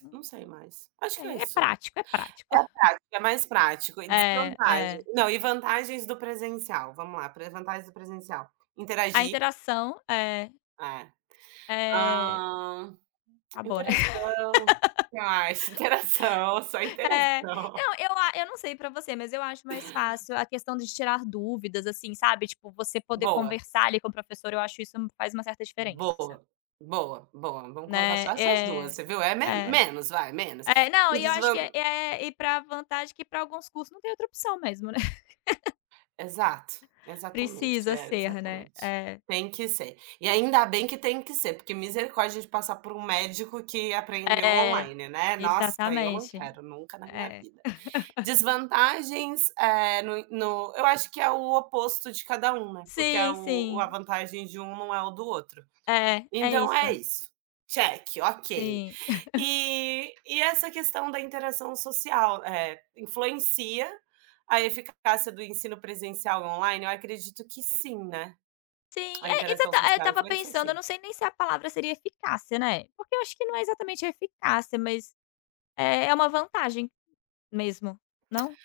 Hum. Não Não sei mais. Acho que sei. é É isso. prático, é prático. É prático, é mais prático e É, desvantagem. é. Não, e vantagens do presencial, vamos lá, para as vantagens do presencial: A interagir interação. É. É. Eh. Hã. Acabou, né? Interação. Que mais? interação, só É. interação. Não, eu a eu não sei pra você, mas eu acho mais fácil a questão de tirar dúvidas, assim, sabe, tipo, você poder Boa. conversar, ali, com o professor, eu acho isso hum, faz uma certa diferença. Boa, boa, boa. Vamos colocar só Né, essas duas. é. Você viu, é me É. menos vai, menos. É. Não, E, e eu acho que desvan é. Eh, e pra vantagem que, pra alguns cursos, não tem outra opção, mesmo, né? Exato, exatamente, Precisa é, ser, né. exatamente. É. Tem que ser. E ainda bem que tem que ser, porque misericórdia de passar por um médico que aprendeu É. online, né. Nossa! Eu não Exatamente. quero, nunca na minha É. vida. Desvantagens, eh, no no eu acho que é o oposto de cada um, né, porque é Sim, o o a sim. vantagem de um não é o do outro. É, é Então, é isso. isso, check, ok! Sim. E e, essa, questão da interação social, eh, influencia a eficácia do ensino presencial do online? Eu acredito que sim, né? Sim, A é, interação exata eh, eu social estava influencia, pensando: eu sim. não sei nem se a palavra seria "eficácia", né? Porque, eu acho que não é, exatamente, a eficácia, mas é é uma vantagem, mesmo, não?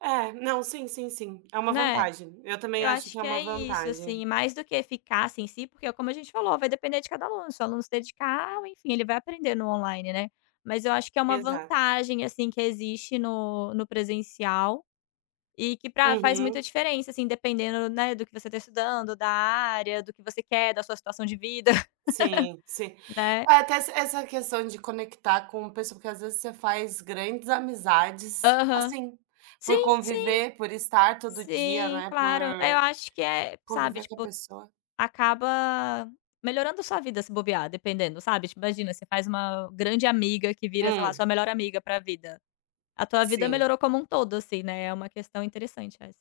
É. Não, sim, sim, sim. É uma Né. vantagem. Eu também Eu acho acho que é que uma é isso, vantagem. assim, mais do que eficácia em si, porque, é como a gente falou: "Vai depender de cada aluno". Se o aluno se dedicar ou, enfim, ele vai aprender no online, né. Mas eu acho que é uma Exa vantagem, assim, que existe no no presencial, e que pra faz Uhum. muita diferença, assim, dependendo, né, do que você tá estudando, da área, do que você quer, da sua situação de vida, Sim. Sim. né? É, até, essa essa questão de conectar com pesso porque, às vezes, você faz grandes amizades, Aham. assim, por Sim, sim. conviver, por estar todo dia, Sim, né, por claro. É, eu acho que é sabe, conviver com a tipo, pessoa. acaba melhorando a sua vida, se bobear, dependendo, sabe, tipo, imagina, você faz uma grande amiga que vira, sei lá, Hum. sua melhor amiga pra vida. A tua vida Sim. melhorou como um todo, assim, né, é uma questão interessante, essa.